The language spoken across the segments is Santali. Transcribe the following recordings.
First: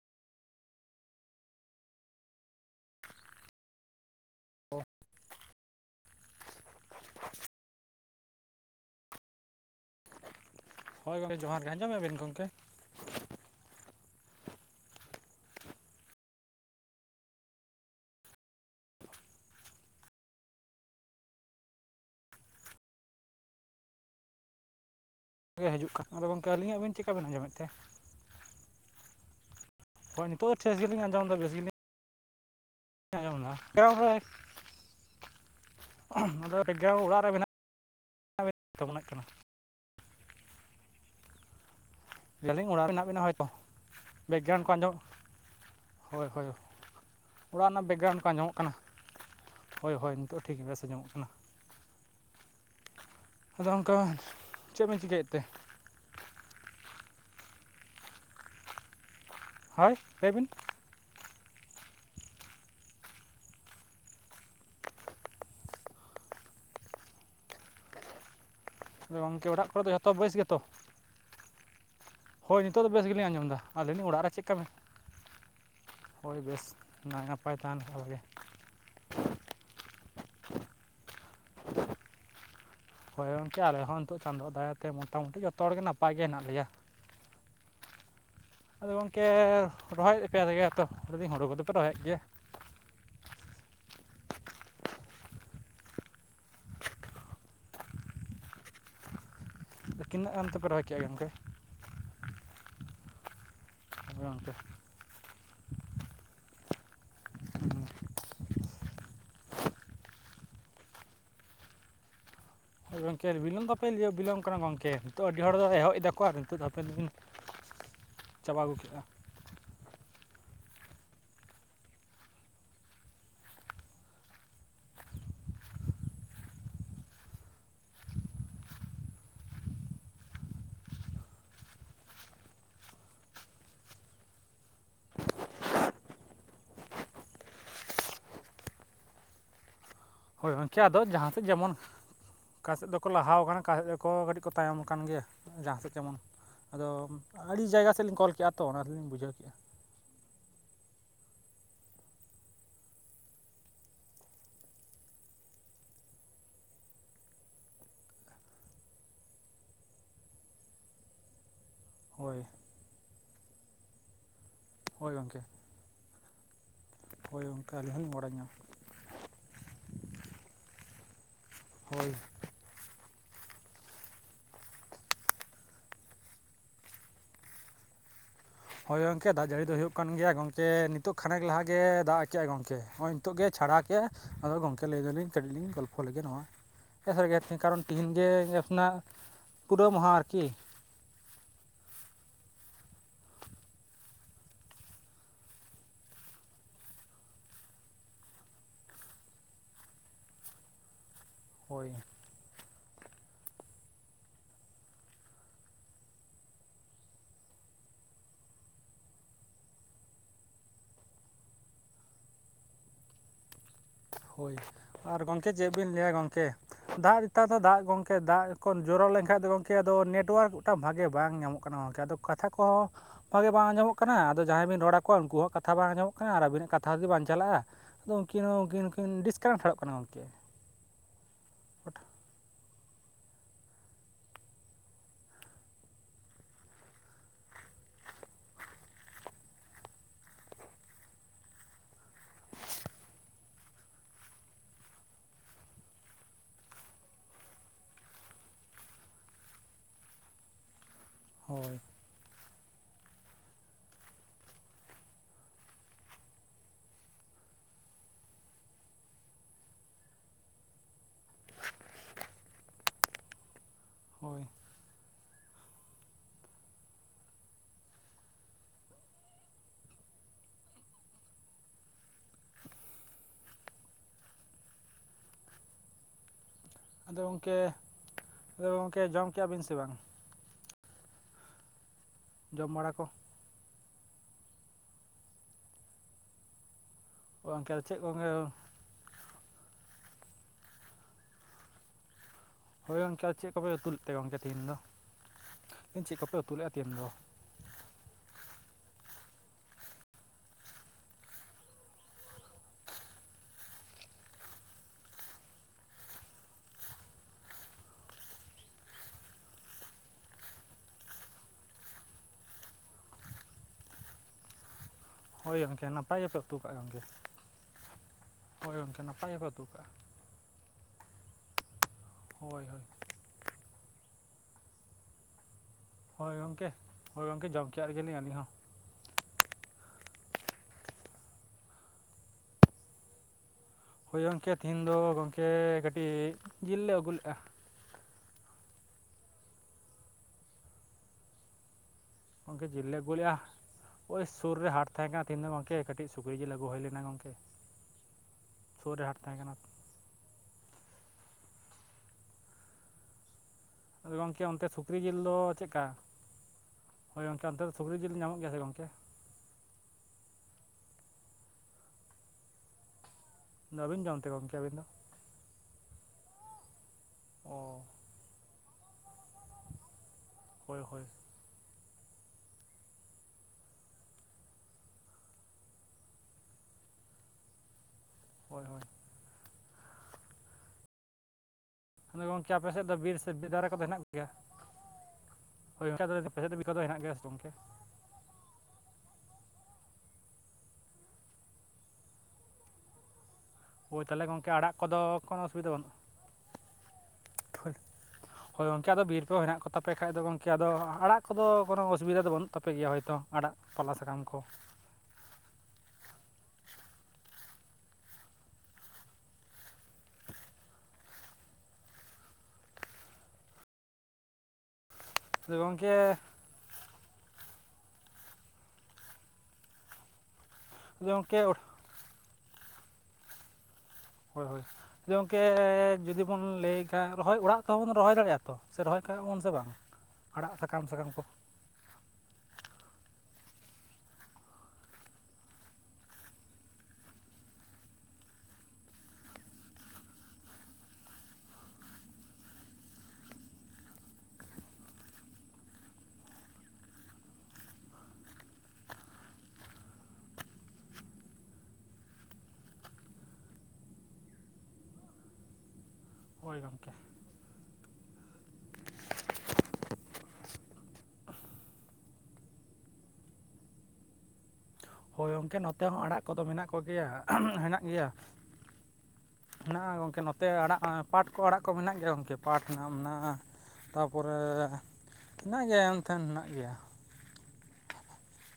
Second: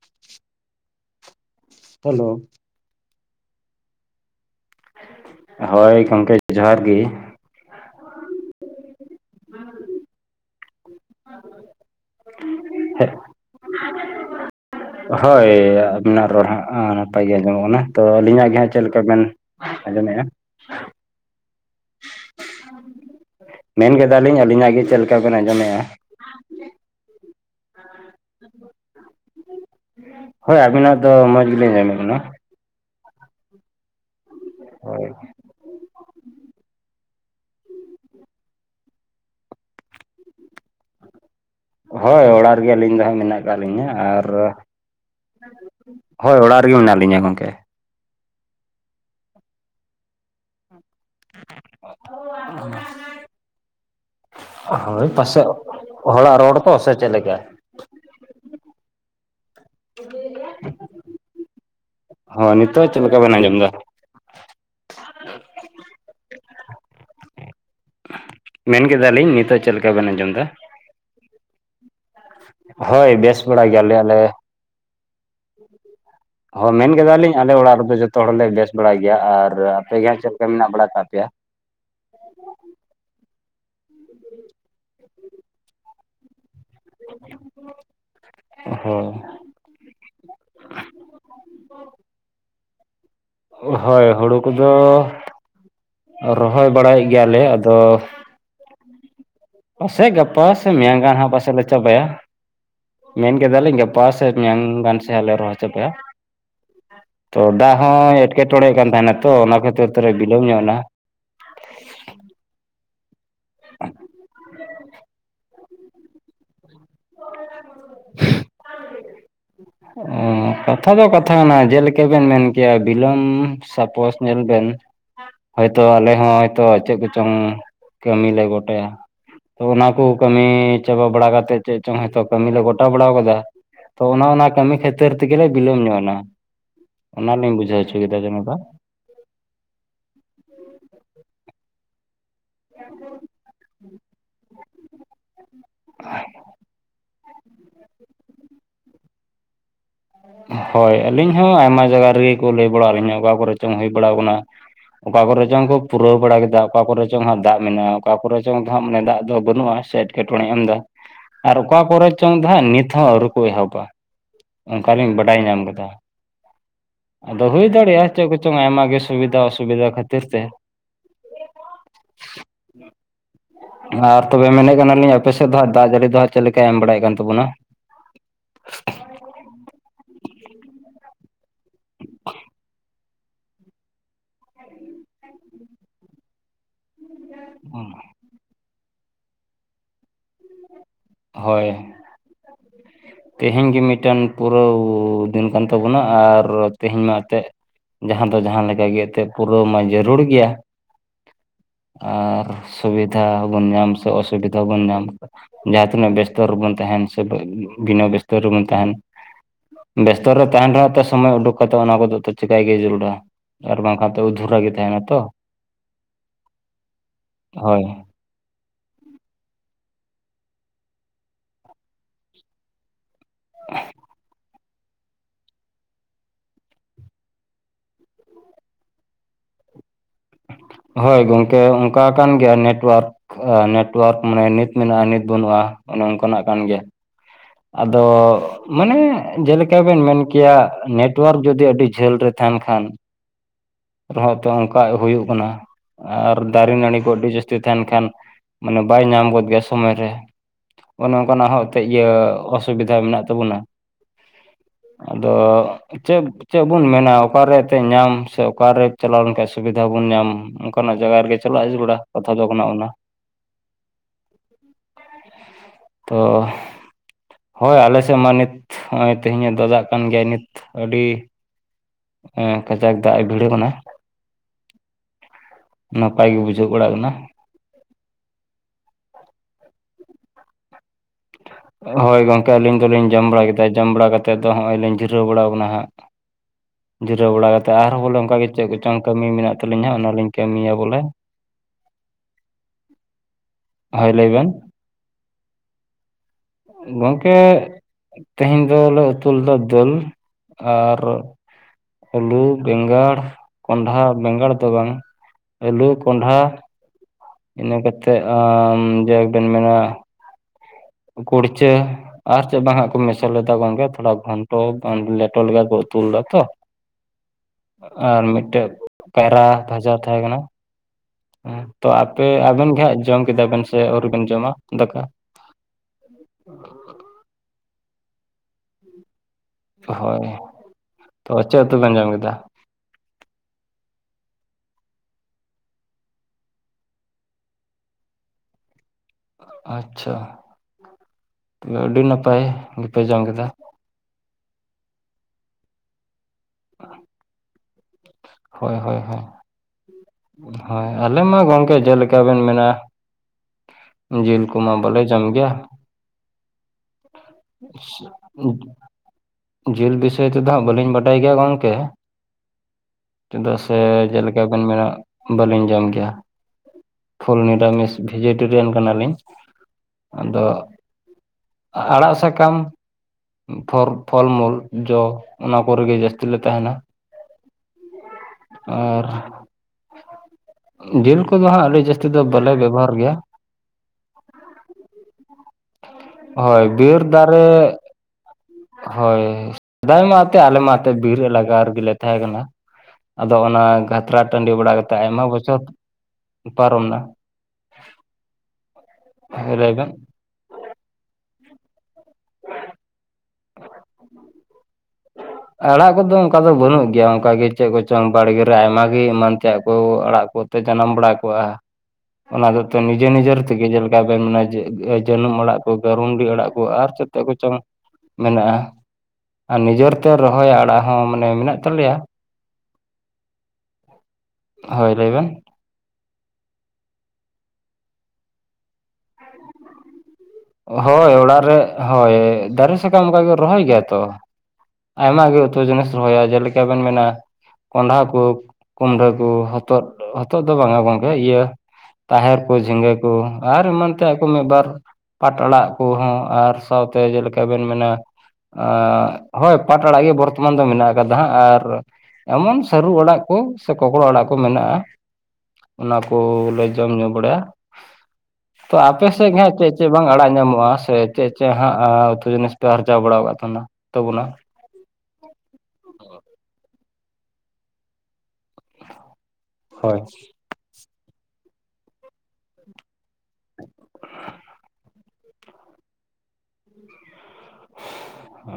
[unintelligible] ᱦᱮᱞᱳᱣ ᱾ ᱦᱳᱭ ᱜᱚᱝᱠᱮ ᱡᱚᱦᱟᱨ ᱜᱮ᱾ ᱦᱳᱭ ᱜᱚᱝᱠᱮ ᱡᱚᱦᱟᱨ ᱜᱮ, ᱟᱸᱡᱚᱢᱮᱜ-ᱟ ᱵᱤᱱ ᱜᱚᱝᱠᱮ? ᱦᱳᱭ ᱟᱵᱤᱱᱟᱜ ᱨᱚᱲ ᱦᱟᱸᱜ ᱱᱟᱯᱟᱭ ᱜᱮ ᱟᱸᱡᱚᱢᱚᱜ ᱠᱟᱱᱟ᱾ ᱛᱚ ᱟᱹᱞᱤᱧᱟᱜ ᱜᱮ ᱦᱟᱸᱜ ᱪᱮ ᱞᱮᱠᱟ ᱵᱮᱱ ᱟᱸᱡᱚᱢᱮᱜ-ᱟ? ᱢᱮᱱ ᱠᱮᱫᱟᱞᱤᱧ ᱟᱹᱞᱤᱧᱟᱜ ᱜᱮ ᱪᱮᱞ ᱜᱮ ᱦᱟᱡᱩᱜ ᱠᱟᱱᱟ, ᱟᱫᱚ ᱜᱚᱝᱠᱮ ᱟᱹᱞᱤᱧᱟᱜ ᱵᱤᱱ ᱪᱮᱜᱠᱟ ᱵᱮᱱ ᱟᱸᱡᱚᱢᱮᱜ ᱛᱮ? ᱦᱳᱭ ᱱᱤᱛᱳᱜ ᱫᱚ ᱴᱷᱮᱥ ᱜᱮᱞᱤᱧ ᱟᱸᱡᱚᱢ ᱮᱫᱟ ᱵᱮᱥ ᱜᱮᱞᱤᱧ ᱮᱢ ᱠᱟᱱᱟ᱾ [inaudible] ᱦᱚᱭ᱾ ᱟᱫᱚ [inaudible] ᱚᱲᱟᱜ ᱨᱮ ᱢᱮᱱᱟᱜ [inaudible] ᱛᱚ ᱢᱚᱱᱮᱨ ᱠᱟᱱᱟ᱾ ᱦᱳᱭ ᱞᱟᱹᱭᱮᱜ ᱟᱞᱤᱧ ᱨᱮᱜᱮ ᱚᱲᱟᱜ ᱨᱮ ᱟᱹᱞᱤᱧ ᱫᱚ ᱢᱮᱱᱟᱜ ᱦᱟᱸᱜ ᱵᱮᱱᱟ ᱦᱚᱭᱛᱳ, ᱟᱠᱟᱫ ᱞᱤᱧᱟᱹ ᱟᱨ ᱵᱮᱜᱽᱜᱨᱟᱱ ᱠᱚ ᱟᱸᱡᱚ ᱦᱳᱭ ᱦᱳᱭ-ᱦᱳᱭ, ᱚᱲᱟᱜ ᱨᱮᱜᱮ ᱢᱮᱱᱟᱜ ᱞᱤᱧᱟᱹ ᱜᱚᱝᱠᱮ ᱚᱲᱟᱜ ᱨᱮᱱᱟᱜ [inaudible] ᱟᱸᱡᱚᱢᱚᱜ ᱠᱟᱱ᱾ ᱦᱳᱭ ᱦᱳᱭ ᱱᱤᱛᱚᱜ ᱴᱷᱤᱠ ᱵᱮᱥ ᱟᱡᱚᱸᱢᱚᱜ ᱠᱟᱱᱟ᱾ [inaudible] ᱟᱫᱚ ᱚᱝᱠᱟ ᱦᱳᱭ ᱯᱟᱥᱮᱫ, ᱦᱚᱲᱟᱜ ᱨᱚᱲ ᱠᱚ ᱥᱮ ᱪᱮᱫ ᱞᱮᱠᱟ? ᱦᱳᱭ ᱞᱟᱹᱭ ᱵᱤᱱ ᱾ ᱦᱳᱭ ᱱᱤᱛᱳᱜ ᱪᱮᱫ ᱞᱮᱠᱟ ᱵᱮᱱ ᱟᱸᱡᱚᱢ ᱫᱟ? [inaudible] ᱢᱮᱱ ᱟᱫᱚ ᱠᱮᱫᱟᱞᱤᱧ ᱜᱚᱢᱠᱮ ᱱᱤᱛᱚᱜ ᱚᱲᱟᱜ ᱪᱮᱫ ᱠᱚᱨᱮ ᱫᱚ ᱞᱮᱠᱟ ᱡᱚᱛᱚ ᱵᱮᱱ ᱵᱮᱥ ᱟᱸᱡᱚᱢ ᱫᱟ? ᱜᱮᱛᱚ ᱱᱤᱛᱚᱜ ᱫᱚ ᱦᱳᱭ ᱜᱮᱞᱤᱧ ᱵᱮᱥ ᱟᱸᱡᱚᱢ ᱮᱫᱟ ᱵᱟᱲᱟ ᱜᱮᱭᱟᱞᱮ ᱟᱹᱞᱤᱧ ᱟᱞᱮ ᱚᱲᱟᱜ ᱨᱮ ᱪᱮᱫ ᱠᱟᱹᱢᱤ ᱦᱳᱭ ᱾ ᱵᱮᱥ ᱦᱚᱸ ᱢᱮᱱ ᱱᱟᱭ ᱠᱮᱫᱟᱞᱤᱧ ᱟᱞᱮ ᱱᱟᱯᱟᱭ ᱚᱲᱟᱜ ᱛᱟᱦᱮᱱ ᱨᱮᱫᱚ ᱡᱚᱛᱚ ᱵᱷᱟᱜᱮ ᱦᱚᱲ ᱞᱮ ᱵᱮᱥ ᱵᱟᱲᱟ ᱜᱮᱭᱟ, ᱟᱨ ᱟᱯᱮ ᱜᱮ ᱦᱟᱸᱜ ᱪᱮᱫ ᱞᱮᱠᱟ ᱢᱮᱱᱟᱜ ᱵᱟᱲᱟ ᱠᱟᱜ ᱯᱮᱭᱟ? ᱦᱳᱭ ᱜᱚᱝᱠᱮ ᱟᱞᱮ ᱦᱚᱸ ᱱᱤᱛᱚᱜ ᱪᱟᱸᱫᱳᱣᱟᱜ ᱫᱟᱭᱟᱛᱮ ᱢᱳᱴᱟ ᱢᱩᱴᱤ ᱡᱚᱛᱚ ᱦᱚᱲᱜᱮ ᱱᱟᱯᱟᱭ ᱜᱮ ᱦᱮᱱᱟᱜ ᱞᱮᱭᱟ ᱾ ᱟᱫᱚ ᱦᱳᱭ ᱜᱚᱝᱠᱮ ᱨᱚᱦᱚᱭᱮᱫ ᱯᱮ [inaudible] ᱛᱚ, ᱢᱮᱱᱫᱤᱧ ᱦᱩᱲᱩ ᱠᱚᱫᱚᱯᱮ ᱨᱚᱦᱚᱭᱮᱫ ᱜᱮᱭᱟ? ᱦᱳᱭ ᱦᱩᱲᱩ ᱠᱚᱫᱚ, ᱨᱚᱦᱚᱭ ᱵᱟᱲᱟᱭᱮᱫ ᱜᱮᱭᱟᱞᱮ ᱟᱫᱚ ᱟᱫᱚ ᱯᱟᱥᱮᱡ ᱛᱤᱱᱟᱹᱜ ᱜᱟᱯᱟ ᱜᱟᱱ ᱛᱮᱯᱮ ᱥᱮ ᱨᱚᱦᱚᱭ ᱢᱮᱭᱟᱝ ᱠᱮᱫᱼᱟ ᱜᱟᱱ ᱜᱚᱢᱠᱮ ᱦᱟᱸᱜ ᱯᱟᱥᱮᱡ ᱞᱮ ᱪᱟᱵᱟᱭᱟ ᱾ ᱢᱮᱱ ᱠᱮᱫᱟᱞᱤᱧ ᱜᱟ ᱯᱟ ᱦᱳᱭ ᱥᱮ ᱜᱚᱢᱠᱮ ᱢᱮᱭᱟᱝ ᱜᱟᱱ ᱥᱮ ᱦᱟᱸᱜ ᱞᱮ ᱨᱚᱦᱚᱭ ᱪᱟᱵᱟᱭᱟ ᱾ ᱛᱚ ᱫᱟᱜ ᱦᱚᱸ ᱮᱴᱠᱮ ᱼᱼᱴᱚᱬᱮᱜ ᱠᱟᱱ ᱛᱟᱦᱮᱸᱱᱟ ᱛᱚ ᱚᱱᱟ ᱠᱷᱟᱹᱛᱤᱨ ᱛᱮ ᱞᱮ ᱵᱤᱞᱚᱢ ᱧᱚᱜ ᱮᱱᱟ ᱾ ᱦᱳᱭ ᱜᱚᱝᱠᱮ ᱵᱤᱞᱚᱢ ᱫᱚᱯᱮ ᱵᱤᱞᱚᱢ ᱠᱟᱱᱟ ᱜᱚᱝᱠᱮ, ᱱᱤᱛᱚᱜ ᱟᱹᱰᱤ ᱦᱚᱲ ᱫᱚ ᱮᱦᱚᱵ ᱮᱫᱟ ᱠᱚ ᱟᱨ ᱱᱤᱛᱚᱜ ᱫᱚ ᱟᱯᱮ [inaudible] ᱪᱟᱵᱟ ᱟᱹᱜᱩ ᱠᱮᱜ-ᱟ ᱾ ᱚᱸᱻ ᱠᱟᱛᱷᱟ ᱫᱚ ᱠᱟᱛᱷᱟ ᱠᱟᱱᱟ ᱡᱮᱞᱮᱠᱟ ᱵᱮᱱ ᱢᱮᱱ ᱠᱮᱜ-ᱟ ᱵᱤᱞᱚᱢ, ᱥᱟᱯᱚᱥ ᱧᱮᱞ ᱵᱮᱱ ᱦᱳᱭᱛᱳ ᱟᱞᱮ ᱦᱚᱸ ᱦᱳᱭᱛᱳ ᱪᱮᱫ ᱠᱚᱪᱚᱝ ᱠᱟᱹᱢᱤᱞᱮ ᱜᱚᱴᱟᱭᱟ ᱾ ᱛᱚ ᱚᱱᱟ ᱠᱚ ᱠᱟᱹᱢᱤ ᱪᱟᱵᱟ ᱵᱟᱲᱟ ᱠᱟᱛᱮᱜ ᱪᱮᱫ ᱪᱚᱝ ᱦᱳᱭᱛᱳ ᱠᱟᱹᱢᱤᱞᱮ ᱜᱚᱴᱟ ᱵᱟᱲᱟᱣ ᱠᱟᱫᱟ᱾ ᱛᱚ ᱚᱱᱟ ᱚᱱᱟ ᱠᱟᱹᱢᱤ ᱠᱷᱟᱹᱛᱤᱨ ᱛᱮᱜᱮ ᱞᱮ ᱵᱤᱞᱚᱢ ᱧᱚᱜ ᱮᱱᱟ᱾ ᱚᱱᱟᱞᱤᱧ ᱵᱩᱡᱷᱟᱹᱣ ᱦᱚᱪᱚ ᱠᱮᱫᱟ ᱡᱮᱱᱚᱠᱟ᱾ ᱦᱳᱭ ᱜᱚᱝᱠᱮ ᱟᱫᱚ ᱡᱟᱦᱟᱸ ᱥᱮᱫ ᱡᱮᱢᱚᱱ᱾ ᱚᱠᱟ ᱥᱮᱫ ᱫᱚᱠᱚ ᱞᱟᱦᱟᱣ ᱟᱠᱟᱱᱟ ᱚᱠᱟ ᱥᱮᱫ ᱫᱚ ᱠᱚ ᱠᱟᱹᱴᱤᱡ ᱠᱚ ᱛᱟᱭᱚᱢ ᱠᱟᱱ ᱜᱮᱭᱟ᱾ ᱡᱟᱦᱟᱸ ᱥᱮᱫ ᱡᱮᱢᱚᱱ ᱟᱫᱚ ᱟᱹᱰᱤ ᱡᱟᱭᱜᱟ ᱥᱮᱫ ᱞᱤᱧ ᱠᱚᱞ ᱠᱮᱫ-ᱟ ᱛᱚ ᱚᱱᱟ ᱛᱮᱞᱤᱧ ᱵᱩᱡᱷᱟᱹᱣ ᱠᱮᱫ-ᱟ᱾ ᱦᱳᱭ ᱟᱹᱞᱤᱧ ᱦᱚᱸ ᱟᱭᱢᱟ ᱡᱟᱭᱜᱟ ᱨᱮᱜᱮ ᱠᱚ ᱞᱟᱹᱭ ᱵᱟᱲᱟᱣᱟᱜ-ᱟ ᱞᱤᱧᱟ, ᱚᱠᱟ ᱠᱚᱨᱮ ᱪᱚᱝ ᱦᱩᱭ ᱵᱟᱲᱟᱣ ᱟᱠᱟᱱᱟ᱾ ᱚᱠᱟ ᱠᱚᱨᱮ ᱪᱚᱝ ᱠᱚ ᱯᱩᱨᱟᱹᱣ ᱵᱟᱲᱟ ᱠᱮᱫᱟ, ᱚᱠᱟ ᱠᱚᱨᱮ ᱪᱚᱝ ᱦᱟᱸᱜ ᱫᱟᱜ ᱢᱮᱱᱟᱜ-ᱟ, ᱚᱠᱟ ᱠᱚᱨᱮ ᱪᱚᱝ ᱫᱚ ᱦᱟᱸᱜ ᱢᱟᱱᱮ ᱫᱟᱜ ᱫᱚ ᱵᱟᱹᱱᱩᱜ-ᱟ ᱥᱮ ᱮᱴᱠᱮᱴᱚᱬᱮ ᱮᱢ ᱮᱫᱟ ᱟᱨ ᱚᱠᱟ ᱠᱚᱨᱮ ᱪᱚᱝ ᱦᱳᱭ ᱫᱚ ᱦᱟᱸᱜ ᱱᱤᱛ ᱦᱚᱸ ᱟᱹᱣᱨᱤ ᱠᱚ ᱮᱦᱚᱵᱟ᱾ ᱚᱱᱠᱟᱞᱤᱧ ᱦᱳᱭ ᱜᱚᱢᱠᱮ ᱵᱟᱰᱟᱭ ᱧᱟᱢ ᱠᱮᱫᱟ᱾ ᱦᱳᱭ ᱟᱫᱚ ᱦᱩᱭ ᱜᱚᱢᱠᱮ ᱟᱹᱞᱤᱧ ᱦᱚᱸᱞᱤᱧ ᱫᱟᱲᱮᱭᱟᱜᱼᱟ ᱪᱮᱫ ᱵᱟᱲᱟᱭ ᱧᱟᱢᱟ ᱠᱚᱪᱚᱝ ᱟᱭᱢᱟ ᱜᱮ ᱥᱩᱵᱤᱫᱷᱟ ᱚᱥᱩᱵᱤᱫᱷᱟ ᱠᱷᱟᱹᱛᱤᱨ ᱛᱮ᱾ ᱦᱳᱭ ᱟᱨ ᱛᱚᱵᱮ ᱢᱮᱱᱮᱫ ᱠᱟᱱᱟ ᱞᱤᱧ, ᱟᱯᱮ ᱥᱮᱫ ᱫᱚ ᱦᱟᱸᱜ ᱫᱟᱜ ᱡᱟᱹᱲᱤ ᱫᱚ ᱦᱟᱸᱜ ᱪᱮᱫ ᱞᱮᱠᱟᱭ ᱮᱢ ᱵᱟᱲᱟᱭᱮᱫ ᱠᱟᱱ ᱛᱟᱵᱚᱱᱟ? [inaudible] ᱦᱳᱭ ᱜᱚᱝᱠᱮ ᱫᱟᱜ ᱡᱟᱹᱲᱤ ᱫᱚ ᱦᱩᱭᱩᱜ ᱠᱟᱱ ᱜᱮᱭᱟ ᱜᱚᱢᱠᱮ ᱱᱤᱛᱚᱜ ᱠᱷᱟᱱᱮᱠ ᱞᱟᱦᱟ ᱜᱮ ᱫᱟᱜ ᱠᱮᱜᱼᱟᱭ ᱜᱚᱝᱠᱮ᱾ ᱱᱤᱛᱚᱜ ᱜᱮ ᱪᱷᱟᱲᱟ ᱠᱮᱫᱼᱟ ᱾ ᱟᱫᱚ ᱜᱚᱝᱠᱮ ᱞᱟᱹᱭᱫᱟᱹᱞᱤᱧ ᱠᱟᱹᱴᱤᱡ ᱞᱤᱧ ᱜᱚᱞᱯᱚ ᱞᱮᱜᱮ ᱱᱚᱣᱟ᱾ [unintelligible] ᱥᱮ ᱠᱟᱨᱚᱱ ᱩᱸ ᱛᱤᱦᱤᱧ ᱜᱮ [unintelligible] ᱯᱩᱨᱟᱹ ᱢᱟᱦᱟᱸ ᱟᱨᱠᱤ᱾ ᱦᱳᱭ᱾ ᱛᱤᱦᱤᱧ ᱜᱮ ᱢᱤᱫᱴᱮᱱ ᱯᱩᱨᱟᱹᱣ ᱫᱤᱱ ᱠᱟᱱ ᱛᱟᱵᱚᱱᱟ ᱟᱨ ᱛᱤᱦᱤᱧ ᱢᱟ ᱮᱛᱮᱜ ᱡᱟᱦᱟᱸ ᱫᱚ ᱡᱟᱦᱟᱸ ᱞᱮᱠᱟ ᱜᱮ ᱮᱱᱛᱮᱫ ᱯᱩᱨᱟᱹᱣ ᱢᱟ ᱡᱟᱹᱨᱩᱲ ᱜᱮᱭᱟ᱾ ᱦᱳᱭ ᱟᱨ ᱥᱩᱵᱤᱫᱷᱟ ᱦᱚᱵᱚᱱ ᱧᱟᱢ ᱥᱮ ᱚᱥᱩᱵᱤᱫᱷᱟ ᱦᱵᱚᱱ ᱧᱟᱢ᱾ ᱡᱟᱦᱟᱸ ᱛᱤᱱᱟᱹᱜ ᱵᱮᱥᱛᱚ ᱨᱮᱵᱚᱱ ᱛᱟᱦᱮᱸᱱ ᱥᱮ ᱵᱮ-ᱵᱤᱱᱟᱹ ᱵᱮᱥᱛᱚ ᱨᱮᱵᱚᱱ ᱛᱟᱦᱮᱸᱱ᱾ ᱵᱮᱥᱛᱚ ᱨᱮ ᱛᱟᱦᱮᱸᱱ ᱨᱮᱦᱚᱸ ᱛᱚ ᱥᱚᱢᱚᱭ ᱩᱰᱩᱠ ᱠᱟᱛᱮᱜ ᱚᱱᱟ ᱠᱚᱫᱚ ᱛᱚ ᱪᱮᱠᱟᱭ ᱜᱮ ᱡᱟᱹᱨᱩᱲᱟ᱾ ᱟᱨ ᱵᱟᱝᱠᱷᱟᱱ ᱫᱚ ᱦᱳᱭ ᱩᱫᱷᱩᱨᱟ ᱜᱮ ᱛᱟᱦᱮᱱᱟ ᱛᱚ ᱟᱨ ᱜᱚᱢᱠᱮ ᱪᱮᱫ ᱵᱤᱱ ᱞᱟᱹᱭᱟ ᱜᱚᱝᱠᱮ ᱫᱟᱜ ᱱᱮᱛᱟᱨ ᱫᱚ ᱫᱟᱜ ᱦᱳᱭ ᱜᱚᱝ ᱠᱮ ᱫᱟᱜ ᱮᱠᱷᱚᱱ ᱡᱚᱨᱚ ᱞᱮᱱᱠᱷᱟᱡ ᱫᱚ ᱜᱚᱢᱠᱮ ᱟᱫᱚ ᱱᱮᱴᱣᱟᱨᱠ ᱢᱤᱫᱴᱟᱝ ᱵᱷᱟᱜᱮ ᱵᱟᱝ ᱧᱟᱢᱚᱜ ᱠᱟᱱᱟ ᱜᱚᱢᱠᱮ᱾ ᱟᱫᱚ ᱠᱟᱛᱷᱟ ᱠᱚᱦᱚᱸ ᱵᱷᱟᱜᱮ ᱵᱟᱝ ᱟᱸᱡᱚᱢᱚᱜ ᱠᱟᱱᱟ ᱟᱫᱚ ᱡᱟᱦᱟᱸᱭ ᱵᱤᱱ ᱨᱚᱲ ᱟᱠᱚᱣᱟ ᱩᱱᱠᱩ ᱦᱚᱸ ᱠᱟᱛᱷᱟ ᱵᱟᱝ ᱟᱸᱡᱚᱢᱚᱜ ᱠᱟᱱᱟ ᱟᱨ ᱟᱹᱵᱤᱱᱟᱜ ᱠᱟᱛᱷᱟ ᱜᱮ ᱵᱟᱝ ᱪᱟᱞᱟᱜᱼᱟ᱾ ᱟᱫᱚ ᱩᱱᱠᱤᱱ ᱦᱚᱸ ᱩᱱᱠᱤᱱ ᱦᱚᱸᱠᱤᱱ ᱰᱤᱥᱠᱟᱱᱮᱠᱴᱚ ᱥᱟᱲᱟᱜ ᱠᱟᱱᱟ ᱜᱚᱢᱠᱮ᱾ ᱦᱳᱭ ᱜᱚᱝᱠᱮ ᱚᱱᱠᱟ ᱠᱟᱱ ᱜᱮᱭᱟ ᱱᱮᱴᱣᱟᱨᱠ ᱱᱮᱴᱣᱟᱨᱠ, ᱢᱟᱱᱮ ᱱᱤᱛ ᱢᱮᱱᱟᱜᱼᱟ ᱱᱤᱛ ᱵᱟᱹᱱᱩᱜ-ᱟ ᱚᱱᱮ ᱚᱱᱠᱟᱱᱟᱜ ᱠᱟᱱ ᱜᱮᱭᱟ᱾ ᱟᱫᱚ ᱢᱟᱱᱮ ᱡᱮᱞᱮᱠᱟ ᱵᱮᱱ ᱢᱮᱱ ᱠᱮᱭᱟ ᱱᱮᱴᱚᱣᱟᱨᱠ ᱡᱩᱫᱤ ᱟᱹᱰᱤ ᱡᱷᱟᱹᱞ ᱨᱮ ᱛᱟᱦᱮᱱ ᱠᱷᱟᱱ ᱟᱨᱦᱚᱸ ᱮᱛᱚ ᱚᱱᱠᱟ ᱦᱩᱭᱩᱜ ᱠᱟᱱᱟ᱾ ᱟᱨ ᱫᱟᱨᱮ ᱱᱟᱹᱲᱤ ᱠᱚ ᱟᱹᱰᱤ ᱡᱟᱹᱥᱛᱤ ᱛᱟᱦᱮᱱ ᱠᱷᱟᱱ ᱢᱟᱱᱮ ᱵᱟᱭ ᱧᱟᱢ ᱜᱚᱫ ᱜᱮᱭᱟ ᱥᱚᱢᱚᱭ ᱨᱮ᱾ ᱚᱱᱮ ᱚᱱᱠᱟᱱᱟᱜ ᱦᱚᱸ ᱦᱳᱭ ᱚᱛᱮ ᱤᱭᱟᱹ ᱚᱥᱩᱵᱤᱫᱷᱟ ᱢᱮᱱᱟᱜ ᱛᱟᱵᱚᱱᱟ᱾ ᱟᱫᱚ ᱪᱮᱫ ᱪᱮᱫ ᱵᱚᱱ ᱢᱮᱱᱟ ᱚᱠᱟᱨᱮ ᱮᱱᱛᱮᱫ ᱧᱟᱢ ᱥᱮ ᱚᱠᱟᱨᱮ ᱪᱟᱞᱟᱣ ᱞᱮᱱᱠᱟᱡ ᱥᱩᱵᱤᱫᱷᱟ ᱵᱚᱱ ᱧᱟᱢ ᱚᱱᱠᱟᱱᱟᱜ ᱡᱟᱭᱜᱟ ᱨᱮᱜᱮ ᱪᱟᱞᱟᱜ ᱦᱩᱭᱩᱜ ᱵᱟᱲᱟ ᱠᱟᱛᱷᱟ ᱫᱚ ᱠᱟᱱᱟ ᱟᱱᱟ᱾ [inaudible] ᱦᱳᱭ᱾ ᱛᱚ ᱦᱳᱭ ᱟᱞᱮᱥᱮᱫ ᱢᱟ ᱱᱤᱛ ᱦᱚᱸᱜ-ᱚᱭ ᱛᱮᱦᱮᱧᱮ ᱫᱟᱫᱟᱜ ᱠᱟᱱ ᱜᱮᱭᱟᱭ ᱱᱤᱛ ᱟᱹᱰᱤ ᱦᱮᱸ ᱠᱟᱡᱟᱠ ᱫᱟᱜ-ᱮ ᱵᱷᱤᱲᱟᱹᱣ ᱠᱟᱱᱟ᱾ ᱱᱟᱯᱟᱭ ᱜᱮ ᱵᱩᱡᱟᱹᱜ ᱵᱟᱲᱟᱜ ᱠᱟᱱᱟ᱾ ᱠᱮ ᱟᱫᱚ ᱜᱚᱢᱠᱮ ᱡᱚᱢ ᱠᱮᱜ ᱟᱵᱤᱱ ᱥᱮ ᱵᱟᱝ? ᱦᱳᱭ ᱜᱚᱢᱠᱮ ᱡᱚᱢ ᱟᱹᱞᱤᱧ ᱵᱟᱲᱟ ᱠᱚ ᱫᱚᱞᱤᱧ ᱡᱚᱢ ᱵᱟᱲᱟ ᱠᱮᱫᱟ, ᱡᱚᱢ ᱵᱟᱲᱟ ᱠᱟᱛᱮᱫ ᱫᱚ ᱦᱚᱸᱜᱼᱚᱭ ᱞᱤᱧ ᱡᱤᱨᱟᱹᱣ ᱵᱟᱲᱟ ᱠᱟᱱᱟ ᱦᱟᱸᱜ᱾ ᱡᱤᱨᱟᱹᱣ ᱵᱟᱲᱟ ᱜᱚᱢᱠᱮ ᱠᱟᱛᱮᱫ ᱪᱮᱫ ᱟᱨᱦᱚᱸ ᱵᱚᱞᱮ ᱜᱚᱢᱠᱮ ᱚᱱᱠᱟᱮ ᱪᱮᱫ ᱠᱚᱪᱚᱝ ᱠᱟᱹᱢᱤ ᱢᱮᱱᱟᱜ ᱛᱟᱹᱞᱤᱧ ᱦᱟᱸᱜ ᱚᱱᱟᱞᱤᱧ ᱠᱟᱹᱢᱤᱭᱟ ᱵᱚᱞᱮ᱾ ᱦᱳᱭ ᱜᱚᱢᱠᱮ ᱟᱨ ᱪᱮᱫ ᱠᱚᱯᱮ ᱩᱛᱩ ᱞᱮᱫ ᱦᱳᱭ ᱛᱮ ᱞᱟᱹᱭ ᱜᱚᱢᱠᱮ ᱵᱮᱱ ᱛᱮᱦᱤᱧ ᱫᱚ? ᱪᱮᱫ ᱠᱚᱯᱮ ᱩ ᱜᱚᱢᱠᱮ ᱛᱮᱦᱮᱧ ᱫᱚ ᱞᱮ ᱩᱛᱩ ᱞᱮᱫᱟ ᱫᱟᱹᱞ ᱟᱨ ᱟᱹᱞᱩ, ᱵᱮᱸᱜᱟᱲ, ᱠᱚᱸᱰᱷᱟ ᱵᱮᱸᱜᱟᱲ ᱫᱚ ᱵᱟᱝ᱾ ᱟᱹᱞᱩ, ᱠᱚᱸᱰᱷᱟ᱾ ᱤᱱᱟᱹᱠᱟᱛᱮᱫ ᱟᱢ ᱡᱮᱫᱵᱤᱱ ᱢᱮᱱᱟ ᱠᱩᱲᱪᱟᱹ ᱟᱨ ᱪᱮᱫ ᱵᱟᱝ ᱦᱟᱸᱜ ᱠᱚ ᱢᱮᱥᱟᱞ ᱞᱮᱫᱟ ᱜᱚᱝᱠᱮ ᱛᱷᱚᱲᱟ ᱜᱷᱚᱱᱴᱚ [unintelligible] ᱞᱮᱴᱚ ᱦᱳᱭ ᱞᱮᱠᱟ ᱜᱚᱢᱠᱮ ᱩᱛᱩ ᱱᱟᱯᱟᱭ ᱞᱮᱫᱟ ᱜᱮᱯᱮ ᱛᱚ ᱾ ᱩᱛᱩ ᱠᱟᱜᱼᱟ ᱜᱚᱢᱠᱮ ᱟᱨ ᱢᱤᱫᱴᱮᱡ ᱦᱳᱭ ᱜᱚᱢᱠᱮ ᱱᱟᱯᱟᱭ ᱠᱟᱭᱨᱟ ᱜᱮᱯᱮ ᱩᱛᱩ ᱠᱟᱜᱼᱟ ᱵᱷᱟᱡᱟ ᱛᱟᱦᱮᱸ ᱠᱟᱱᱟ ᱾ ᱛᱚ ᱟᱯᱮ ᱦᱳᱭ ᱟᱵᱮᱱ ᱦᱳᱭ ᱜᱮ ᱦᱟᱸᱜ ᱡᱚᱢ ᱠᱮᱫᱟ ᱵᱮᱱ ᱥᱮ ᱟᱹᱣᱨᱤ ᱵᱮᱱ ᱡᱚᱢᱟ ᱫᱟᱠᱟ? ᱦᱳᱭ ᱜᱚᱝᱠᱮ, ᱦᱳᱭ ᱜᱚᱢᱠᱮ ᱡᱚᱢ ᱠᱮᱫ ᱜᱮᱭᱟ ᱞᱤᱧ ᱟᱹᱞᱤᱧ ᱦᱚᱸ ᱾ ᱦᱳᱭ, ᱛᱚ ᱪᱮᱫ ᱩᱛᱩ ᱵᱮᱱ ᱡᱚᱢ ᱠᱮᱫᱟ? ᱦᱳᱭ ᱜᱚᱝᱠᱮ ᱛᱤᱦᱤᱧ ᱫᱚ ᱜᱚᱝᱠᱮ ᱠᱟᱹᱴᱤᱡ ᱡᱤᱞ ᱞᱮ ᱟᱹᱜᱩ ᱞᱮᱫᱼᱟ ᱾ ᱟᱪᱪᱷᱟ, ᱟᱹᱰᱤ ᱱᱟᱯᱟᱭ ᱜᱚᱢᱠᱮ ᱡᱤᱞ ᱞᱮ ᱜᱮᱯᱮ ᱟᱹᱜᱩ ᱡᱚᱢ ᱞᱮᱫᱼᱟ ᱠᱮᱫᱟ ᱾ ᱳᱭ ᱥᱩᱨ ᱨᱮ ᱦᱟᱴ ᱛᱟᱦᱮᱸ ᱠᱟᱱᱟ ᱛᱮᱦᱮᱧ ᱫᱚ ᱜᱚᱝᱠᱮ ᱠᱟᱹᱴᱤᱡ ᱥᱩᱠᱨᱤ ᱡᱮᱞ ᱟᱹᱜᱩ ᱦᱩᱭ ᱞᱮᱱᱟ ᱜᱚᱝᱠᱮ ᱾ ᱦᱳᱭ ᱦᱳᱭ ᱦᱳᱭ, ᱦᱳᱭ ᱟᱞᱮ ᱢᱟ ᱜᱚᱝᱠᱮ ᱡᱮᱞᱮᱠᱟ ᱵᱮᱱ ᱢᱮᱱᱟ ᱟᱫᱚ ᱜᱚᱢᱠᱮ ᱡᱤᱞ ᱚᱱᱛᱮ ᱠᱚᱢᱟ ᱥᱩᱠᱨᱤ ᱵᱟᱞᱮ ᱡᱤᱞ ᱡᱚᱢ ᱫᱚ ᱜᱮᱭᱟ ᱾ ᱪᱮᱫᱠᱟ ᱦᱳᱭ ᱜᱚᱢᱠᱮ ᱚᱱᱛᱮ ᱫᱚ ᱥᱩᱠᱨᱤ ᱡᱤᱞ ᱧᱟᱢᱚᱜ ᱜᱮᱭᱟ ᱥᱮ [unintelligible] ᱜᱚᱢᱠᱮ ᱡᱤᱞ ᱵᱤᱥᱚᱭ ᱛᱮᱫᱚ ᱦᱟᱸᱜ ᱵᱟᱹᱞᱤᱧ ᱵᱟᱰᱟᱭ ᱜᱮᱭᱟ ᱜᱚᱝᱠᱮ ᱾ ᱪᱮᱫᱟᱜ ᱥᱮ ᱟᱫᱚ ᱵᱟᱹᱵᱤᱱ ᱡᱚᱢ ᱛᱮ ᱡᱮᱞᱮᱠᱟ ᱜᱚᱢᱠᱮ ᱵᱮᱱ ᱟᱹᱵᱤᱱ ᱫᱚ ᱢᱮᱱᱟ ᱵᱟᱹᱞᱤᱧ ᱡᱚᱢ ᱜᱮᱭᱟ ᱾ ᱯᱷᱩᱞ ᱚ ᱱᱤᱨᱟᱢᱤᱥ ᱵᱷᱮᱡᱤᱴᱮᱨᱤᱭᱟᱱ ᱠᱟᱱᱟ ᱞᱤᱧ ᱾ ᱟᱫᱚ ᱦᱳᱭ ᱦᱳᱭ ᱾ ᱟᱲᱟᱜ ᱥᱟᱠᱟᱢ ᱯᱷᱚᱨ ᱯᱷᱚᱞᱢᱩᱞ, ᱡᱚ ᱚᱱᱟ ᱠᱚᱨᱮ ᱜᱮ ᱡᱟᱹᱥᱛᱤ ᱞᱮ ᱛᱟᱦᱮᱱᱟ ᱦᱳᱭ ᱾ ᱦᱳᱭ ᱟᱨ ᱡᱤᱞ ᱠᱚᱫᱚ ᱦᱟᱸᱜ ᱟᱹᱰᱤ ᱡᱟᱹᱥ ᱟᱫᱚ ᱜᱚᱝᱠᱮ ᱟᱯᱮ ᱥᱮᱫ ᱫᱚ ᱵᱤᱨ ᱥᱮ ᱫᱟᱨᱮ ᱠᱚᱫᱚ ᱢᱮᱱᱟᱜ ᱜᱮᱭᱟ? ᱦᱳᱭ ᱚᱱᱠᱟ ᱫᱚ [unintelligible] ᱦᱳᱭ ᱵᱤᱜᱷᱟᱹ ᱫᱚ ᱵᱤᱨ ᱦᱮᱱᱟᱜ ᱜᱮᱭᱟ ᱥᱮ ᱫᱟᱨᱮ ᱜᱚᱝᱠᱮ? ᱦᱳᱭ ᱥᱮᱫᱟᱭ ᱢᱟ ᱮᱱᱛᱮᱫ ᱟᱞᱮ ᱢᱟ ᱮᱱᱛᱮᱫ ᱵᱤᱨ ᱮᱞᱟᱠᱟ ᱨᱮᱜᱮ ᱞᱮ ᱛᱟᱦᱮᱸ ᱠᱟᱱᱟ ᱾ ᱟᱫᱚ ᱚᱱᱟ ᱦᱳᱭ ᱜᱟᱛᱨᱟ ᱛᱟᱦᱚᱞᱮ ᱴᱟᱺᱰᱤ ᱜᱚᱢᱠᱮ ᱵᱟᱲᱟ ᱟᱲᱟᱜ ᱠᱟᱛᱮ ᱠᱚᱫᱚ ᱟᱭᱢᱟ ᱠᱳᱱᱳ ᱵᱚᱪᱷᱚᱨ ᱚᱥᱩᱵᱤᱫᱟ ᱵᱟᱹᱱᱩᱜ ᱯᱟᱨᱚᱢ ᱮᱱᱟ ᱾ ᱦᱳᱭ ᱜᱚᱝᱠᱮ ᱟᱫᱚ ᱵᱤᱨ ᱠᱚ ᱦᱳᱭ ᱦᱮᱱᱟᱜ ᱞᱟᱹᱭ ᱵᱮᱱ ᱠᱚᱛᱟᱯᱮ ᱠᱷᱟᱡ ᱫᱚ ᱜᱚᱝ ᱠᱮ ᱟᱫᱚ ᱟᱲᱟᱜ ᱠᱚᱫᱚ ᱠᱳᱱᱳ ᱚᱥᱩᱵᱤᱫᱟ ᱫᱚ ᱵᱟᱹᱱᱩᱜ ᱛᱟᱯᱮ ᱜᱮᱭᱟ ᱦᱳᱭᱛᱳ, ᱟᱲᱟᱜ ᱯᱟᱞᱟ, ᱥᱟᱠᱟᱢ ᱠᱚ? ᱟᱲᱟᱜ ᱠᱚᱫᱚ ᱚᱱᱠᱟ ᱫᱚ ᱵᱟᱹᱱᱩᱜ ᱜᱮᱭᱟ ᱚᱱᱠᱟ ᱜᱮ ᱪᱮᱫ ᱠᱚᱪᱚᱝ ᱵᱟᱲᱜᱮ ᱨᱮ ᱟᱭᱢᱟ ᱜᱮ ᱮᱢᱟᱱ ᱛᱮᱭᱟᱜ ᱠᱚ ᱟᱲᱟᱜ ᱠᱚᱛᱮ ᱡᱟᱱᱟᱢ ᱵᱟᱲᱟ ᱠᱚᱜᱼᱟ ᱾ ᱚᱱᱟ ᱫᱚ ᱛᱚ ᱱᱤᱡᱮᱨ ᱱᱤᱡᱮᱨ ᱛᱮᱜᱮ, ᱡᱮᱞᱮᱠᱟ ᱵᱮᱱ ᱢᱮᱱᱟ ᱡᱟᱹᱱᱩᱢ ᱟᱫᱚ ᱟᱲᱟᱜ ᱠᱚ, ᱜᱚᱢᱠᱮ ᱜᱟᱨᱩᱱᱰᱤ ᱟᱲᱟᱜ ᱠᱚ, ᱟᱨ ᱪᱮᱫ ᱪᱮᱫ ᱠᱚᱪᱚᱝ ᱢᱮᱱᱟᱜᱼᱟ ᱟᱨ ᱱᱤᱡᱮᱨ ᱛᱮ ᱨᱚᱦᱚᱭ ᱟᱲᱟᱜ ᱦᱚᱸ ᱟᱫᱚ ᱢᱟᱱᱮ ᱜᱚᱢᱠᱮ ᱢᱮᱱᱟᱜ ᱛᱟᱞᱮᱭᱟ ᱾ ᱦᱳᱭ ᱦᱳᱭ, ᱞᱟᱹᱭ ᱟᱪᱪᱷᱟ ᱵᱮᱱ ᱜᱚᱝᱠᱮ ᱡᱩᱫᱤ ᱵᱚᱱ ᱞᱟᱹᱭ ᱠᱷᱟᱱ ᱨᱚᱦᱚᱭ ᱚᱲᱟᱜ ᱛᱮᱵᱚᱱ ᱨᱚᱦᱚᱭ ᱫᱟᱲᱮᱜᱼᱟ ᱛᱚ, ᱥᱮ ᱨᱚᱦᱚᱭ ᱠᱟᱜ ᱵᱚᱱ ᱥᱮ ᱵᱟᱝ? ᱟᱲᱟᱜ ᱥᱟᱠᱟᱢ ᱥᱟᱠᱟᱢ ᱦᱳᱭ ᱠᱚ ᱚᱲᱟᱜ ᱨᱮ ᱦᱳᱭ, ᱫᱟᱨᱮ ᱥᱟᱠᱟᱢ ᱚᱝᱠᱟ ᱜᱮ ᱨᱚᱦᱚᱭ ᱜᱮᱭᱟ ᱛᱚ ᱾ ᱟᱭᱢᱟ ᱜᱮ ᱩᱛᱩ ᱡᱚᱱᱤᱥ ᱨᱚᱦᱚᱭᱟ, ᱡᱮᱞᱮᱠᱟ ᱵᱤᱱ ᱢᱮᱱᱟ ᱠᱚᱱᱰᱦᱷᱟ ᱠᱚ, ᱠᱩᱢᱰᱟᱹ ᱠᱚ, ᱦᱚᱛᱚᱫᱽ ᱦᱚᱛᱚᱫᱽ ᱫᱚ ᱵᱟᱝᱟ ᱵᱟᱝᱜᱮ ᱤᱭᱟᱹ ᱛᱟᱦᱮᱨ ᱠᱚ, ᱡᱷᱤᱸᱜᱟᱹ ᱠᱚ ᱟᱨ ᱮᱢᱟᱱ ᱛᱮᱭᱟᱜ ᱠᱚ ᱢᱤᱫᱵᱟᱨ ᱾ ᱯᱟᱴ ᱟᱲᱟᱜ ᱠᱚᱦᱚᱸ ᱟᱨ ᱥᱟᱶᱛᱮ ᱡᱮᱞᱮᱠᱟ ᱵᱮᱱ ᱢᱮᱱᱟ ᱮᱸᱜ ᱦᱳᱭ ᱯᱟᱴ ᱟᱲᱟᱜ ᱜᱮ ᱵᱚᱨᱛᱚᱢᱟᱱ ᱫᱚ ᱢᱮᱱᱟᱜ ᱠᱟᱫᱟ ᱦᱟᱸᱜ ᱾ ᱟᱨ ᱮᱢᱚᱱ ᱥᱟᱹᱨᱩ ᱟᱲᱟᱜ ᱠᱚ, ᱥᱮ ᱠᱚᱠᱲᱟ ᱟᱲᱟᱜ ᱠᱚ ᱢᱮᱱᱟᱜᱼᱟ ᱾ ᱚᱱᱟ ᱠᱚ ᱦᱳᱭ ᱞᱮ ᱜᱚᱢᱠᱮ ᱡᱚᱢ ᱧᱩ ᱵᱟᱲᱟᱭᱟ ᱾ ᱛᱚ ᱟᱯᱮ ᱥᱮᱫ ᱜᱮ ᱦᱟᱹᱜ ᱪᱮᱫ ᱪᱮᱫ ᱵᱟᱝ ᱟᱲᱟᱜ ᱧᱟᱢᱚᱜᱼᱟ? ᱥᱮ ᱪᱮᱫ ᱪᱮᱫ ᱦᱟᱸᱜ ᱩᱛᱩ ᱡᱤᱱᱤᱥ ᱯᱮ ᱟᱨᱟᱨᱡᱟᱣ ᱵᱟᱲᱟ ᱠᱟᱫ ᱛᱟᱦᱮᱱᱟ ᱛᱟᱵᱚᱱᱟ? ᱦᱳᱭ ᱜᱚᱝᱠᱮ ᱱᱚᱛᱮ ᱦᱚᱸ ᱟᱲᱟᱜ ᱠᱚᱫᱚ ᱢᱮᱱᱟᱜ ᱠᱚ ᱜᱮᱭᱟ ᱦᱮᱱᱟᱜ ᱜᱮᱭᱟ ᱾ ᱦᱳᱭ ᱢᱮᱱᱟᱜᱼᱟ ᱜᱚᱝᱠᱮ ᱱᱚᱛ ᱛᱮ ᱟᱲᱟᱜ ᱯᱟᱴ ᱠᱚ ᱟᱲᱟᱜ ᱠᱚ ᱢᱮᱱᱟᱜ ᱜᱮᱭᱟ ᱜᱟᱝᱠᱮ ᱯᱟᱴ ᱢᱮᱱᱟᱜ-ᱟ ᱚᱱᱟ, ᱛᱟᱯᱚᱨᱮ ᱦᱮᱸᱱᱟᱜ ᱜᱮᱭᱟ ᱟᱹᱱ ᱛᱷᱟᱹᱱ ᱦᱮᱱᱟᱜ ᱜᱮᱭᱟ ᱾ [inaudible]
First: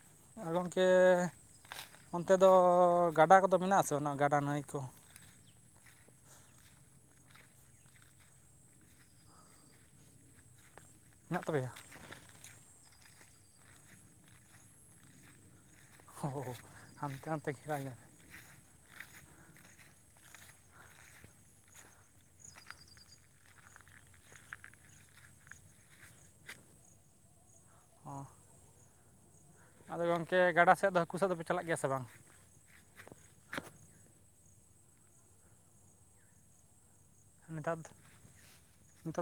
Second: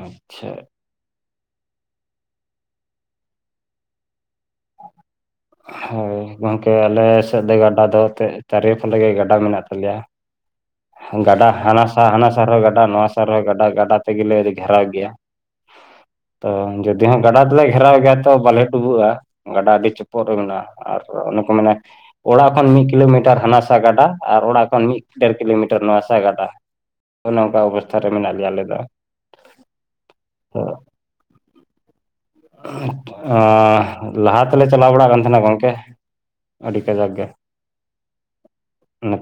ᱦᱩᱸ ᱾ ᱟᱨ ᱜᱚᱝᱠᱮ ᱚᱱᱛᱮ ᱫᱚ ᱜᱟᱰᱟ ᱠᱚᱫᱚ ᱢᱮᱱᱟᱜ ᱟᱥᱮ ᱚᱱᱟ ᱜᱟᱰᱟ ᱱᱟᱹᱭ ᱠᱚ? ᱦᱳᱭ ᱜᱚᱝᱠᱮ ᱟᱞᱮ ᱥᱮᱫ ᱫᱚ ᱜᱟᱰᱟ ᱫᱚ ᱮᱱᱛᱮ ᱛᱟᱨᱤᱯᱷᱟᱞᱮ ᱜᱮ ᱜᱟᱰᱟ ᱢᱮᱱᱟᱜ ᱛᱟᱞᱮᱭᱟ ᱢᱮᱱᱟᱜ ᱜᱟᱰᱟ ᱛᱟᱯᱮᱭᱟ ᱦᱟᱱᱟ ᱥᱟᱦ ᱦᱟᱱᱟ ᱥᱟᱨᱦᱚᱸ ᱜᱟᱰᱟ ᱱᱚᱣᱟ ᱥᱟᱨᱦᱚᱸ ᱜᱟᱰᱟ ᱜᱟᱰᱟ ᱛᱮᱜᱮᱞᱮ ᱜᱷᱮᱨᱟᱣ ᱜᱮᱭᱟ ᱚ ᱛᱚ ᱡᱩᱫᱤ ᱦᱟᱸᱜ ᱦᱟᱱᱛᱮ ᱜᱟᱰᱟ ᱱᱟᱛᱮ ᱛᱮᱜᱮᱞᱮ ᱜᱷᱮᱨᱟ ᱜᱨᱟᱣ ᱜᱮᱭᱟ ᱛᱚ ᱛᱚ ᱵᱟᱞᱮ ᱰᱩᱵᱩᱜ-ᱟ ᱜᱟᱰᱟ ᱟᱹᱰᱤ ᱪᱚᱯᱫ ᱨᱮ ᱢᱮᱱᱟᱜ-ᱟ ᱟᱨ ᱚᱱᱮ ᱠᱚ ᱢᱮᱱᱟ ᱚᱲᱟᱜ ᱠᱷᱚᱱ ᱢᱤᱫ ᱠᱤᱞᱳᱢᱤᱴᱟᱨ ᱦᱟᱱᱟᱥᱟ ᱜᱟᱰᱟ ᱟᱨ ᱚᱲᱟᱜ ᱠᱷᱚᱱ ᱢᱤᱫ ᱠᱮᱨ ᱠᱤᱞᱳᱢᱤᱴᱟᱨ ᱱᱚᱣᱟ ᱥᱟ ᱜᱟᱰᱟ ᱚᱱᱮ ᱚᱱᱠᱟ ᱚᱵᱚᱥᱛᱷᱟ ᱚ ᱢᱮᱱᱟᱜ ᱞᱮᱭᱟ ᱟᱞᱮ ᱫᱚ᱾ ᱟᱫᱚ ᱜᱚᱝᱠᱮ ᱛᱚ ᱜᱟᱰᱟ ᱥᱮᱫ ᱫᱚ ᱦᱟᱹᱠᱩ ᱥᱟᱵ ᱫᱚᱯᱮ ᱪᱟᱞᱟᱜ ᱜᱮᱭᱟ ᱥᱮ ᱵᱟᱝ? ᱞᱟᱦᱟ ‍ᱛᱮᱞᱮ ᱪᱟᱞᱟᱣ ᱵᱟᱲᱟᱜ ᱠᱟᱱ ᱛᱟᱦᱮᱱᱟ ᱜᱚᱝᱠᱮ ᱟᱹᱰᱤ ᱠᱟᱡᱟᱠ ᱜᱮ ᱱᱮᱛᱟᱨ ᱫᱚ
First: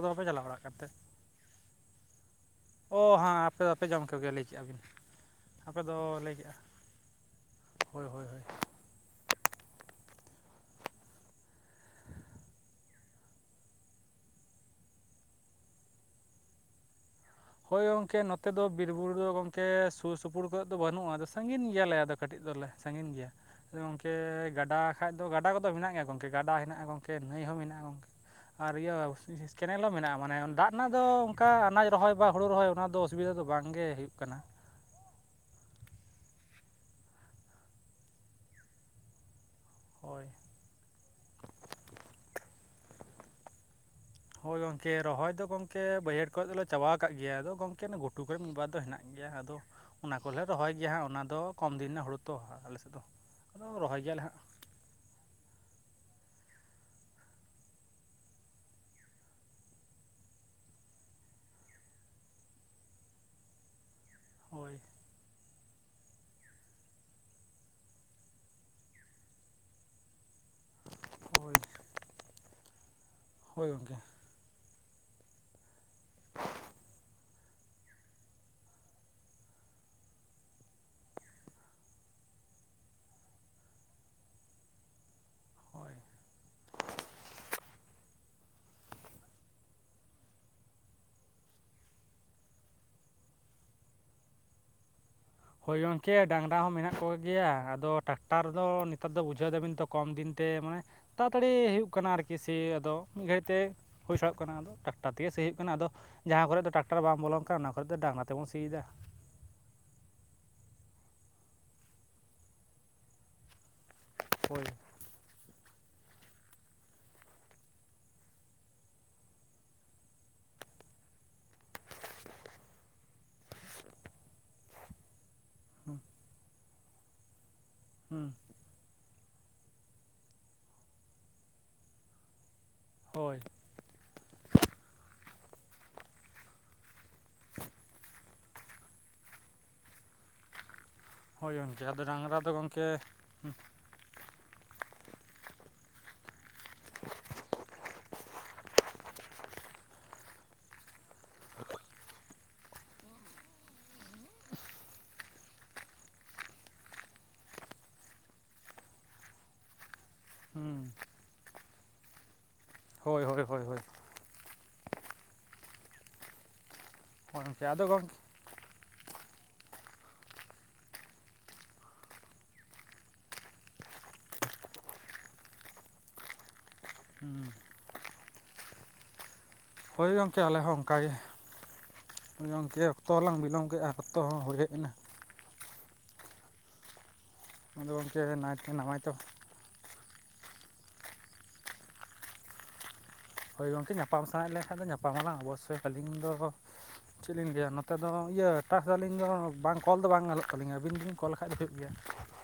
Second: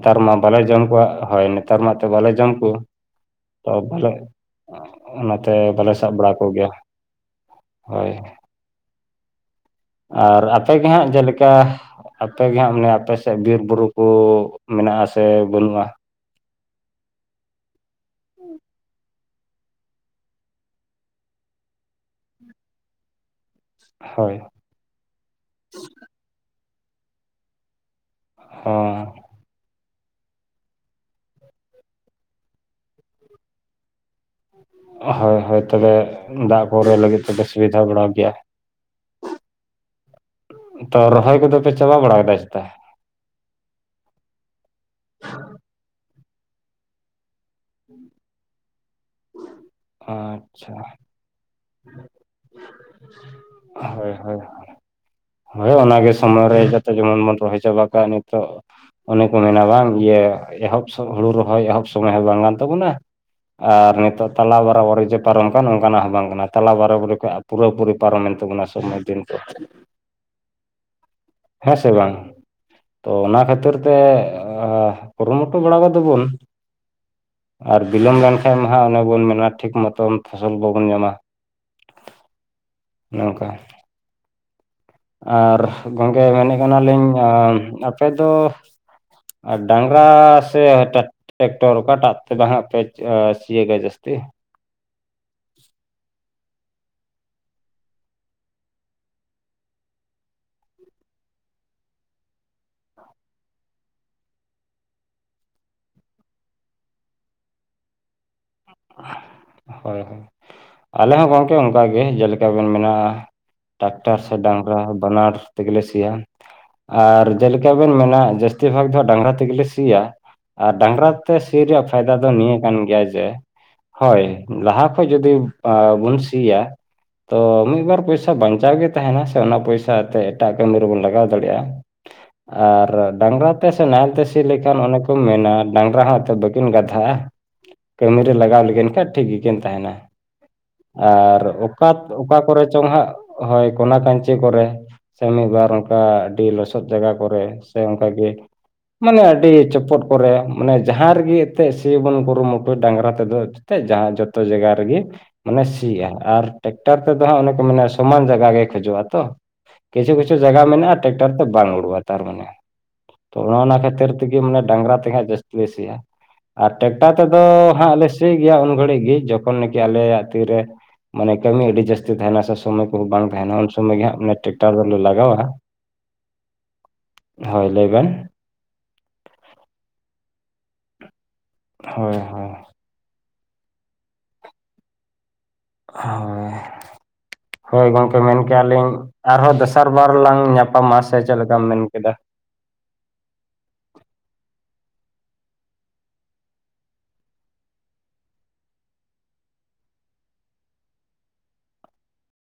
ᱫᱚ ᱵᱟᱯᱮ ᱢᱟ ᱪᱟᱞᱟᱜ ᱵᱟᱞᱮ ᱵᱟᱲᱟᱜ ᱡᱚᱢ ᱠᱟᱱᱛᱮ ᱠᱚᱣᱟ ᱦᱚᱭ ᱱᱮᱛᱟᱨ ᱢᱟᱛᱚ ᱵᱟᱞᱮ ᱡᱚᱢ ᱠᱚ ᱚ ᱦᱮᱸ ᱟᱯᱮ ᱛᱚ ᱫᱚᱯᱮ ᱡᱚᱢ ᱵᱟᱞᱮ ᱠᱚᱜᱮᱭᱟ ᱞᱟᱹᱭ ᱠᱮᱫᱼᱟ ᱵᱤᱱ ᱚᱱ ᱛᱮ ᱟᱯᱮ ᱵᱚᱞᱮ ᱫᱚ ᱥᱟᱵ ᱵᱲᱟ ᱞᱟᱹᱭ ᱠᱮᱫᱼᱟ ᱠᱚᱜᱭᱟ ᱦᱳᱭ ᱦᱳᱭ ᱦᱳᱭ ᱟᱨ ᱟᱯᱮᱜᱮ ᱦᱟᱜ ᱡᱮᱞᱮᱠᱟ ᱟᱯᱮᱜ ᱜᱮ ᱦᱟᱸᱜ ᱢᱟᱱᱮ ᱟᱯᱮ ᱥᱮᱫ ᱜᱮ ᱵᱩᱨᱩ ᱠᱚ ᱢᱮᱱᱟᱜ ᱥᱮ ᱵᱟᱹᱱᱩᱜ-ᱟ? ᱦᱳᱭ ᱜᱚᱝᱠᱮ ᱱᱚᱛᱮ ᱫᱚ ᱵᱤᱨ ᱵᱩᱨᱩ ᱫᱚ ᱜᱚᱝᱠᱮ ᱥᱩᱨ ᱥᱩᱯᱩᱨ ᱠᱚᱨᱮᱫ ᱫᱚ ᱵᱟᱹᱱᱩᱜ-ᱟ ᱟᱫᱚ ᱥᱟᱺᱜᱤᱧ ᱜᱮᱭᱟᱞᱮ ᱟᱫᱚ ᱠᱟᱹᱴᱤᱡ ᱫᱚᱞᱮ ᱥᱟᱺᱜᱤᱧ ᱜᱤᱭᱟ ᱥᱮ ᱜᱚᱝᱠᱮ ᱦᱳᱭ ᱜᱟᱰᱟ ᱠᱷᱟ ᱫᱚ ᱜᱟᱰᱟ ᱠᱚᱫᱚ ᱢᱮᱱᱟᱜ ᱜᱮᱭᱟ ᱜᱚᱝᱠᱮ ᱜᱟᱰᱟ ᱦᱮᱱᱟᱜ-ᱟ ᱜᱚᱝᱠᱮ ᱱᱟᱹᱭ ᱦᱚᱸ ᱢᱮᱱᱟᱜ-ᱟ ᱜᱚᱝ ᱟᱨ ᱤᱭᱟᱹ ᱦᱚᱸ ᱠᱮᱱᱮᱞ ᱦᱚᱸ ᱢᱮᱱᱟᱜ-ᱟ ᱢᱟᱱᱮ ᱫᱟᱜ ᱨᱮᱱᱟᱜ ᱫᱚ ᱚᱱᱠᱟ ᱟᱱᱟᱡ ᱨᱚᱦᱚᱭ ᱵᱟ ᱦᱩᱲᱩ ᱨᱚᱦᱚᱭ ᱚᱱᱟ ᱫᱚ ᱚᱥᱩᱵᱤᱫᱟ ᱫᱚ ᱵᱟᱝ ᱜᱮ ᱦᱩᱭᱩᱜ ᱠᱟᱱᱟ ᱦᱳᱭ ᱦᱳᱭ ᱛᱚᱵᱮ ᱫᱟᱜ ᱠᱚᱨᱮ ᱞᱟᱹᱜᱤᱫ ᱛᱮᱫᱚ ᱥᱩᱵᱤᱫᱷᱟ ᱵᱟᱲᱟ ᱜᱮᱭᱟ [inaudible] ᱦᱳᱭ ᱛᱚ ᱨᱚᱦᱚᱭ ᱠᱚᱫᱚ ᱯᱮ ᱪᱟᱵᱟ ᱵᱟᱲᱟ ᱠᱮᱫᱟ ᱯᱮ ᱪᱮᱛᱟ? ᱦᱳᱭ ᱜᱚᱝᱠᱮ ᱨᱚᱦᱚᱭ ᱫᱚ ᱜᱟᱝᱠᱮ ᱵᱟᱹᱭᱦᱟᱹᱲ ᱠᱚᱨᱮᱫ ᱫᱚᱞᱮ ᱪᱟᱵᱟ ᱠᱟᱜ ᱜᱮᱭᱟ ᱟᱫᱚ ᱜᱚᱝᱠᱮ ᱜᱷᱩᱴᱩ ᱠᱚᱨᱮ ᱢᱤᱫ ᱵᱟᱨ ᱫᱚ ᱦᱮᱱᱟᱜ ᱜᱮᱭᱟ ᱜᱮᱭᱟ ᱟᱫᱚ ᱚᱱᱟ ᱠᱚᱞᱮ ᱨᱚᱦᱚᱭ ᱟᱪᱪᱷᱟ ᱜᱮᱭᱟ ᱦᱟᱸᱜ ᱚᱱᱟ ᱫᱚ ᱠᱚᱢ ᱫᱤᱱ ᱨᱮᱱᱟᱜ ᱦᱳᱲᱳ ᱛᱚ ᱟᱞᱮᱥᱮᱫ ᱫᱚ ᱟᱫᱟ ᱨᱚᱦᱚᱭ ᱦᱳᱭ ᱜᱮᱭᱟᱞ ᱦᱳᱭ ᱦᱟᱸᱜ ᱦᱳᱭ ᱚᱱᱟᱜᱮ ᱥᱚᱢᱚᱭ ᱨᱮ ᱦᱮᱡ ᱠᱟᱛᱮ ᱡᱮᱢᱚᱱ ᱵᱚᱱ ᱨᱚᱦᱚᱭ ᱪᱟᱵᱟ ᱠᱟᱜ ᱱᱤᱛᱚᱜ ᱚᱱᱮ ᱠᱚ ᱢᱮᱱᱟ ᱵᱟᱝ ᱤᱭᱟᱹ ᱮᱦᱚᱵ ᱥᱚᱜ ᱦᱩᱲᱩ ᱨᱚᱦᱚᱭ ᱮᱦᱚᱵ ᱥᱚᱢᱚᱭ ᱦᱚᱸ ᱵᱟᱝ ᱠᱟᱱ ᱛᱟᱵᱚᱱᱟ ᱟᱨ ᱱᱤᱛᱜ ᱛᱟᱞᱟ ᱦᱳᱭ ᱵᱟᱨᱟ ᱵᱟᱨᱩ ᱡᱟᱯ ᱯᱟᱨᱚᱢ ᱠᱟᱱ ᱚᱱᱠᱟᱱᱟᱜ ᱦᱚᱸ ᱵᱟᱝ ᱠᱟᱱᱟ ᱛᱟᱞᱟ ᱵᱟᱨᱟ ᱵᱟᱨᱤ ᱠᱷᱚᱡ ᱯᱩᱨᱟᱹ ᱯᱩᱨᱤ ᱯᱟᱨᱚᱢᱮᱱ ᱛᱟᱵᱚᱱᱟ ᱥᱚᱢᱚᱭ ᱫᱤᱱ ᱠᱚ ᱦᱳᱭ ᱦᱮᱸᱥᱮ ᱵᱟᱝ ᱛᱚ ᱚᱱᱟ ᱦᱳᱭ ᱠᱷᱟᱹᱛᱤᱨ ᱛᱮ ᱜᱚᱢᱠᱮ ᱠᱩᱨᱩᱢᱩᱴᱩ ᱵᱟᱲᱟ ᱠᱟᱫᱟᱵᱚᱱ ᱟᱨ ᱵᱤᱞᱚᱢ ᱞᱮᱱᱠᱷᱟᱱ ᱢᱟ ᱦᱟᱸ ᱟᱫᱚ ᱵᱚᱱ ᱢᱮᱱᱟ ᱴᱷᱤᱠ ᱢᱚᱛᱚᱱ ᱯᱷᱚᱥᱚᱞ ᱵᱟᱵᱚᱱ ᱧᱟᱢᱟ᱾ ᱚᱱᱮ ᱚᱝᱠᱟ ᱟᱨ ᱦᱳᱭ ᱜᱚᱝᱠᱮ ᱢᱮᱱᱮᱫ ᱠᱟᱱᱟᱞᱤᱧ ᱟᱯᱮ ᱫᱚ ᱟ ᱰᱟᱝᱨᱟ ᱥᱮ ᱴᱨᱴ ᱴᱮᱠᱴᱚᱨ ᱚᱠᱟ ᱴᱟᱜ ᱛᱮ ᱵᱟᱦᱟᱜ ᱯᱮ ᱥᱤᱭᱟᱹᱜ-ᱟ ᱜᱟᱡᱫᱮ ᱡᱟᱹᱥᱛᱤ? ᱦᱳᱭ ᱜᱚᱝᱠᱮ ᱰᱟᱝᱨᱟ ᱦᱚᱸ ᱢᱮᱱᱟᱜ ᱠᱚᱜᱮᱭᱟ ᱟᱫᱚ ᱴᱟᱠᱴᱟᱨ ᱫᱚ ᱱᱮᱛᱟᱨ ᱫᱚ ᱵᱩᱡᱷᱟᱹᱣ ᱫᱟᱵᱤᱱ ᱛᱚ ᱠᱚᱢ ᱫᱤᱱ ᱛᱮ ᱢᱟᱱᱮ ᱛᱟᱲᱟᱛᱟᱹᱲᱤ ᱦᱩᱭᱩᱜ ᱠᱟᱱᱟ ᱟᱨᱠᱤ ᱥᱮ ᱟᱫᱚ ᱢᱤᱫ ᱜᱷᱟᱹᱲᱤᱡ ᱛᱮ᱾ ᱦᱩᱭ ᱥᱟᱲᱚᱜ ᱠᱟᱱᱟ ᱟᱫᱚ ᱴᱟᱠᱴᱟᱨ ᱛᱮᱜᱮ ᱥᱤᱭ ᱦᱩᱭᱩᱜ ᱠᱟᱱᱟ ᱟᱫᱚ ᱡᱟᱦᱟᱸ ᱠᱚᱨᱮᱫ ᱫᱚ ᱴᱨᱟᱠᱴᱟᱨ ᱵᱟᱢ ᱵᱚᱞᱚᱱ ᱠᱟᱱᱟ ᱚᱱᱟ ᱠᱚᱨᱮ ᱫᱚ ᱰᱟᱝᱨᱟ ᱛᱮᱵᱚᱱ ᱥᱤᱭ ᱫᱟ᱾ ᱦᱳᱭ ᱟᱞᱮ ᱦᱚᱸ ᱜᱚᱝᱠᱮ ᱚᱱᱠᱟ ᱜᱮ ᱡᱮᱞᱮᱠᱟ ᱵᱮᱱ ᱢᱮᱱᱟᱜ-ᱟ ᱴᱨᱟᱠᱴᱟᱨ ᱥᱮ ᱦᱳᱭ ᱰᱟᱝᱨᱟ ᱵᱟᱱᱟᱨ ᱛᱮᱜᱮ ᱞᱮ ᱥᱤᱭᱟ᱾ ᱟᱨ ᱡᱮᱞᱮᱠᱟ ᱵᱮᱱ ᱢᱮᱱᱟ ᱡᱟᱹᱥᱛᱤ ᱵᱷᱟᱜ ᱫᱚ ᱦᱟᱜ ᱰᱟᱝᱨᱟ ᱛᱮᱜᱮᱞᱮ ᱥᱤᱭᱟ᱾ ᱟᱨ ᱰᱟᱝᱨᱟ ᱛᱮ ᱥᱤ ᱨᱮᱭᱟᱜ ᱯᱷᱟᱭᱫᱟ ᱫᱚ ᱱᱤᱭᱟᱹ ᱠᱟᱱ ᱜᱮᱭᱟ ᱡᱮ ᱦᱳᱭ ᱞᱟᱦᱟ ᱠᱷᱚᱡ ᱡᱩᱫᱤ ᱦᱩᱸ ᱵᱚᱱ ᱥᱤᱭᱟ, ᱛᱚ ᱢᱤᱫ ᱵᱟᱨ ᱯᱚᱭᱥᱟ ᱦᱩᱸ ᱵᱟᱝᱪ ᱪᱟᱣ ᱜᱮ ᱛᱟᱦᱮᱱᱟ ᱥᱮ ᱚᱱᱟ ᱯᱚᱭᱥᱟ ᱛᱮ ᱮᱴᱟᱜ ᱠᱟᱹᱢᱤ ᱨᱮᱵᱚᱱ ᱞᱟᱜᱟᱣ ᱫᱟᱲᱮᱜᱼᱟ ᱾ ᱟᱨ ᱦᱳᱭ ᱰᱟᱸᱝᱨᱟ ᱛᱮ ᱥᱮ ᱱᱟᱦᱮᱞ ᱛᱮ ᱥᱤ ᱞᱮᱠᱷᱟᱱ ᱚᱱᱮ ᱠᱚᱢ ᱢᱮᱱᱟ ᱰᱟᱸᱝᱨᱟ ᱮᱛᱮ ᱵᱟᱹᱠᱤᱱ ᱜᱟᱫᱷᱟᱜᱼᱟ ᱾ ᱠᱟᱹᱢᱤ ᱨᱮ ᱞᱟᱜᱟᱣ ᱞᱮᱠᱤᱱ ᱠᱷᱟᱡ ᱴᱷᱤᱠ ᱜᱮᱠᱤᱱ ᱛᱟᱦᱮᱱᱟ ᱾ ᱟᱨ ᱦᱳᱭ ᱜᱚᱝᱠᱮ ᱚᱠᱟ ᱟᱫᱚ ᱚᱠᱟ ᱰᱟᱝᱨᱟ ᱫᱚ ᱠᱚᱨᱮ ᱪᱚᱝ ᱜᱚᱝᱠᱮ ᱦᱟᱸᱜ, ᱦᱳᱭ ᱾ ᱠᱚᱱᱟ ᱠᱟᱧᱪᱤ ᱠᱚᱨᱮ, ᱥᱮ ᱢᱤᱫᱼᱵᱟᱨ ᱚᱱᱠᱟ ᱟᱹᱰᱤ ᱞᱚᱥᱚᱫ ᱡᱟᱭᱜᱟ ᱠᱚᱨᱮ, ᱥᱮ ᱚᱱᱠᱟ ᱜᱮ ᱢᱟᱱᱮ ᱟᱹᱰᱤ ᱪᱚᱯᱚᱴ ᱠᱚᱨᱮ ᱢᱟᱱᱮ ᱡᱟᱦᱟᱸ ᱨᱮᱜᱮ ᱮᱱᱛᱜ ᱥᱤ ᱵᱮᱱ ᱠᱩᱨᱩᱢᱩᱴᱩᱭ ᱰᱟᱸᱝᱨᱟ ᱛᱮᱫᱚ ᱮᱛᱮᱫ [unintelligible] ᱡᱟᱦᱟᱸ ᱡᱚᱛᱚ ᱡᱟᱜᱟ ᱨᱮᱜᱮ ᱢᱟᱱᱮ ᱥᱤᱜᱼᱟ, ᱟᱨ ᱴᱮᱠᱴᱟᱨ ᱛᱮᱫᱚ ᱦᱟᱸᱜ ᱚᱱᱮ ᱠᱚ ᱢᱮᱱᱟ ᱥᱚᱢᱟᱱ ᱡᱟᱜᱟ ᱜᱮ ᱠᱷᱚᱡᱚᱜᱼᱟ ᱛᱚ ᱾ ᱠᱤᱪᱷᱩ ᱠᱤᱪᱷᱩ ᱡᱟᱜᱟ ᱦᱩᱸ ᱢᱮᱱᱟᱜᱼᱟ ᱴᱨᱟᱠᱴᱟᱨ ᱫᱚ ᱵᱟᱝ ᱩᱰᱩᱠᱟ ᱛᱟᱨ ᱢᱟᱱᱮ ᱦᱳᱭ ᱛᱚ ᱦᱳᱭ ᱚᱱᱮ ᱦᱳᱭ ᱚᱱᱟ ᱦᱳᱭ ᱠᱷᱟᱹᱛᱤᱨ ᱛᱮᱜᱮ ᱢᱟᱱᱮ ᱰᱟᱸᱝᱨᱟ ᱛᱮᱜᱮ ᱦᱟᱸᱜ ᱡᱟᱹᱥᱛᱤ ᱞᱮ ᱥᱤᱭᱟ, ᱟᱨ ᱴᱮᱠᱴᱟᱨ ᱛᱮᱫᱚ ᱜᱚᱝᱠᱮ ᱟᱫᱚ ᱦᱟᱸᱜ ᱞᱮ ᱜᱚᱝᱠᱮ ᱥᱤ ᱜᱮᱭᱟ ᱩᱱ ᱜᱷᱟᱹᱲᱤᱡ ᱜᱮ ᱡᱚᱠᱷᱚᱱ ᱠᱤ ᱟᱞᱮᱭᱟᱜ ᱛᱤ ᱨᱮ ᱢᱟᱱᱮ ᱠᱟᱹᱢᱤ ᱟᱹᱰᱤ ᱡᱟᱹᱥᱛᱤ ᱛᱟᱦᱮᱱᱟ ᱥᱮ ᱥᱚᱢᱚᱭ ᱠᱚᱦᱚ ᱵᱟᱝ ᱛᱟᱦᱮᱱᱟ, ᱩᱱ ᱥᱚᱢᱚᱭ ᱜᱮ ᱦᱟᱸᱜ ᱴᱮᱠᱴᱟᱨ ᱫᱚᱞᱮ ᱞᱟᱜᱟᱣᱟ ᱾ ᱦᱩᱸ ᱦᱳᱭ ᱞᱟᱹᱭ ᱵᱮᱱ ᱾ ᱦᱳᱭ ᱜᱚᱝᱠᱮ ᱟᱞᱮ ᱦᱚᱸ ᱚᱱᱠᱟ ᱜᱮ ᱦᱳᱭ ᱾ ᱦᱳᱭ ᱜᱚᱝᱠᱮ ᱚᱠᱛᱚ ᱞᱟᱝ ᱵᱤᱞᱚᱢ ᱠᱮᱫᱼᱟ ᱚᱠᱛᱚ ᱦᱚᱸ ᱦᱩᱭ ᱦᱮᱡ ᱮᱱᱟ ᱾ ᱦᱳᱭ, ᱦᱳᱭ ᱟᱫᱚ ᱜᱚᱝᱠᱮ ᱢᱮᱱ ᱱᱟᱭᱛᱮ ᱠᱮᱭᱟᱞᱤᱧ ᱱᱟᱢᱟᱭ ᱛᱚ ᱟᱨᱦᱚᱸ ᱫᱚᱥᱟᱨ ᱵᱟᱨ ᱞᱟᱝ ᱧᱟᱯᱟᱢᱟ ᱥᱮ ᱪᱮᱫ ᱞᱮᱠᱟᱢ ᱢᱮᱱ ᱠᱮᱫᱟ? ᱦᱳᱭ ᱜᱚᱝᱠᱮ ᱧᱟᱯᱟᱢ ᱥᱟᱱᱟᱭᱮᱫ ᱞᱮᱠᱷᱟᱱ ᱫᱚ ᱧᱟᱯᱟᱢ ᱟᱞᱟᱝ ᱚᱵᱚᱥᱥᱳᱭ, ᱟᱹᱞᱤᱧ ᱫᱚ ᱪᱮᱫ ᱞᱤᱧ ᱞᱟᱹᱭᱼᱟ ᱱᱚᱛᱮ ᱫᱚ ᱤᱭᱟᱹ ᱴᱟᱠᱥ ᱫᱚ ᱪᱮᱫ ᱞᱤᱧ ᱱᱚᱛᱮ ᱫᱚ ᱤᱭᱟᱹ ᱪᱟᱜ ᱥᱮ ᱟᱹᱞᱤᱧ ᱫᱚ ᱵᱟᱝ ᱠᱚᱞ ᱫᱚ ᱵᱟᱝ ᱜᱟᱱᱚᱜ ᱛᱟᱹᱞᱤᱧᱟ ᱟᱹᱵᱤᱱ ᱫᱚᱵᱤᱱ ᱠᱚᱞ ᱞᱮᱠᱷᱟᱡ ᱫᱚ ᱦᱩᱭᱩᱜ ᱜᱮᱭᱟ ᱾